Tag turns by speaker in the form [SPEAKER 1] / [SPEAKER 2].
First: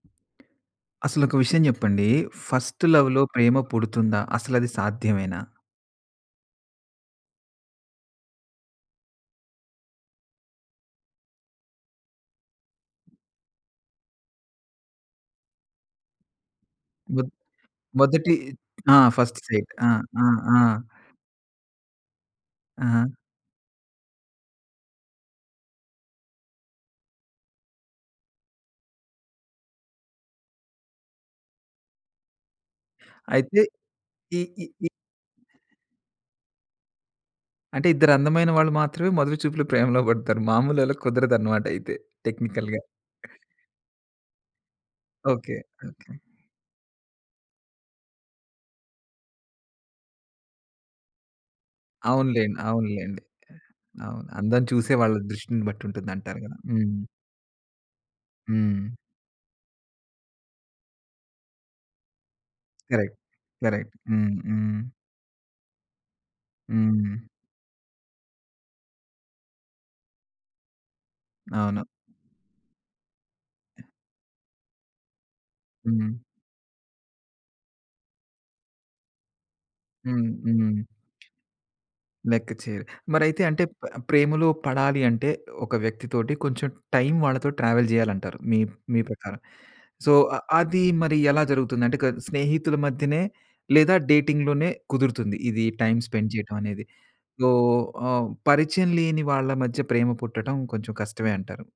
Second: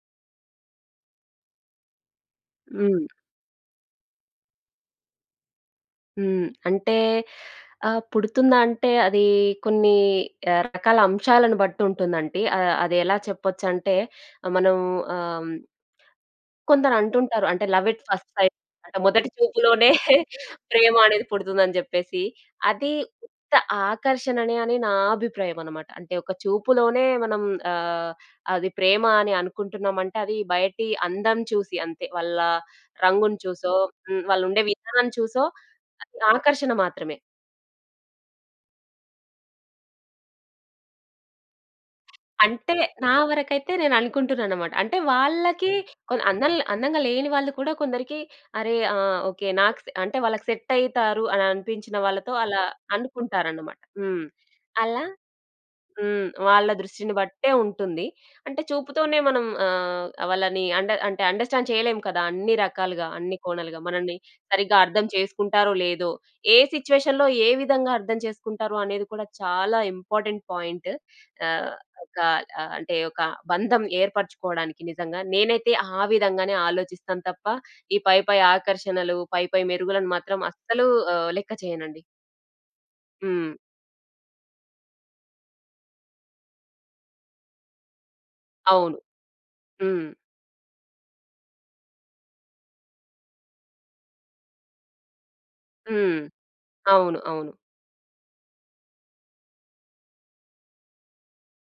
[SPEAKER 1] అసలొక విషయం జెప్పండి. ఫస్ట్
[SPEAKER 2] హ్మ్.
[SPEAKER 1] లవ్‌లో ప్రేమ పుడుతుందా? అసలది సాధ్యమేనా?
[SPEAKER 2] హ్మ్. అంటే ఆహ్, పుడుతుందా అంటే అది కొన్ని ఆహ్, రకాల అంశాలను బట్టి ఉంటుందంటి. ఆహ్, అదెలా చెప్పొచ్చంటే మనం ఆహ్, హ్మ్.
[SPEAKER 1] దబ్
[SPEAKER 2] కొందరంటుంటారు. అంటే లవ్ ఎట్ ఫస్ట్
[SPEAKER 1] మొదటి
[SPEAKER 2] సైట్
[SPEAKER 1] ఆ!
[SPEAKER 2] అంటే మొదటి
[SPEAKER 1] ఫస్ట్ సైట్
[SPEAKER 2] చూపులోనే
[SPEAKER 1] ఆ! ఆ! ఆ!
[SPEAKER 2] ప్రేమ అనేది పుడుతుందని చెప్పేసి. అది
[SPEAKER 1] హహ.
[SPEAKER 2] ఉత్త ఆకర్షణ అనె అని నా అభిప్రాయం అన్నమాట. అంటే ఒక చూపులోనే మనం ఆహ్, అది ప్రేమ అని అనుకుంటున్నాం అంటే అది బయటి అందం చూసి అంతే. వాళ్ళ రంగుని
[SPEAKER 1] అయితే
[SPEAKER 2] చూసో హ్మ్.
[SPEAKER 1] ఈ
[SPEAKER 2] వాళ్ళుండే
[SPEAKER 1] ఈ ఈ
[SPEAKER 2] విధానం చూసో అది ఆకర్షణ మాత్రమే.
[SPEAKER 1] అంటే ఇద్దరందమైన వాళ్ళు మాత్రమే మొదటి చూపులో ప్రేమలో పడతారు. మాములోళ్ళకి కుదరదన్నమాట అయితే
[SPEAKER 2] అంటే
[SPEAKER 1] టెక్నికల్‌గా.
[SPEAKER 2] నా వరకైతే నేననుకుంటుననమాట. అంటే
[SPEAKER 1] ఓకే.
[SPEAKER 2] వాళ్ళకి
[SPEAKER 1] ఓకే.
[SPEAKER 2] కొ అందంగ, అందంగా లేని వాళ్ళు కూడా కొందరికి అరె! ఆహ్, ఓకే. నాక్ సె అంటే వాళ్ళకి సెట్ అయితారు అని అనిపించిన వాళ్ళతో
[SPEAKER 1] అవునులెండి.
[SPEAKER 2] అలా
[SPEAKER 1] అవునులెండి.
[SPEAKER 2] అనుకుంటారన్నమాట. హ్మ్.
[SPEAKER 1] అవును. అందం చూసే
[SPEAKER 2] అలా
[SPEAKER 1] వాళ్ళ దృష్టిని
[SPEAKER 2] హ్మ్.
[SPEAKER 1] బట్టుంటుందంటారు గదా!
[SPEAKER 2] వాళ్ళ దృష్టిని బట్టే ఉంటుంది. అంటే
[SPEAKER 1] హ్మ్.
[SPEAKER 2] చూపుతోనే మనం ఆహ్, వాళ్ళని అండ అంటే అండర్‌స్టాండ్ చేయలేము కదా! అన్ని రకాలుగా,
[SPEAKER 1] కరెక్ట్.
[SPEAKER 2] అన్ని కోణాలుగా,
[SPEAKER 1] కరెక్ట్.
[SPEAKER 2] మనల్ని
[SPEAKER 1] హ్మ్.
[SPEAKER 2] సరిగ్గా
[SPEAKER 1] హ్మ్.
[SPEAKER 2] అర్థం చేసుకుంటారో? లేదో? ఏ
[SPEAKER 1] హ్మ్.
[SPEAKER 2] సిట్యుయేషన్‌లో ఏ విధంగా అర్థం చేసుకుంటారో అనేది కూడా చాలా ఇంపార్టెంట్ పాయింట్. ఆహ్,
[SPEAKER 1] అవును.
[SPEAKER 2] ఒక ఆహ్, అంటే ఒక బంధం ఏర్పరుచుకోవడానికి నిజంగా నేనైతే ఆ
[SPEAKER 1] హ్మ్.
[SPEAKER 2] విధంగానే ఆలోచిస్తాను తప్ప ఈ పైపై ఆకర్షణలు, పైపై మెరుగులను
[SPEAKER 1] హ్మ్.
[SPEAKER 2] మాత్రం
[SPEAKER 1] హ్మ్.
[SPEAKER 2] అస్సలు ఆహ్, లెక్క చేయనండి.
[SPEAKER 1] లెక్కచేయరు. మరైతే
[SPEAKER 2] హ్మ్.
[SPEAKER 1] అంటే ప ప్రేమలో పడాలి అంటే, ఒక వ్యక్తి తోటి కొంచెం టైమ్ వాళ్ళతో ట్రావెల్ జేయాలంటారు. మీ
[SPEAKER 2] అవును.
[SPEAKER 1] మీ ప్రకారం.
[SPEAKER 2] హ్మ్.
[SPEAKER 1] సో అది మరి ఎలా జరుగుతుంది? అంటే క స్నేహితుల మధ్యనే లేదా డేటింగ్‌ లోనే కుదురుతుంది. ఇది టైమ్
[SPEAKER 2] హ్మ్.
[SPEAKER 1] స్పెండ్ చేయటం అనేది
[SPEAKER 2] అవును. అవును.
[SPEAKER 1] ఓహ్, ఓ పరిచయం లేని వాళ్ళ మధ్య ప్రేమ పుట్టటం కొంచెం కష్టమే అంటారు.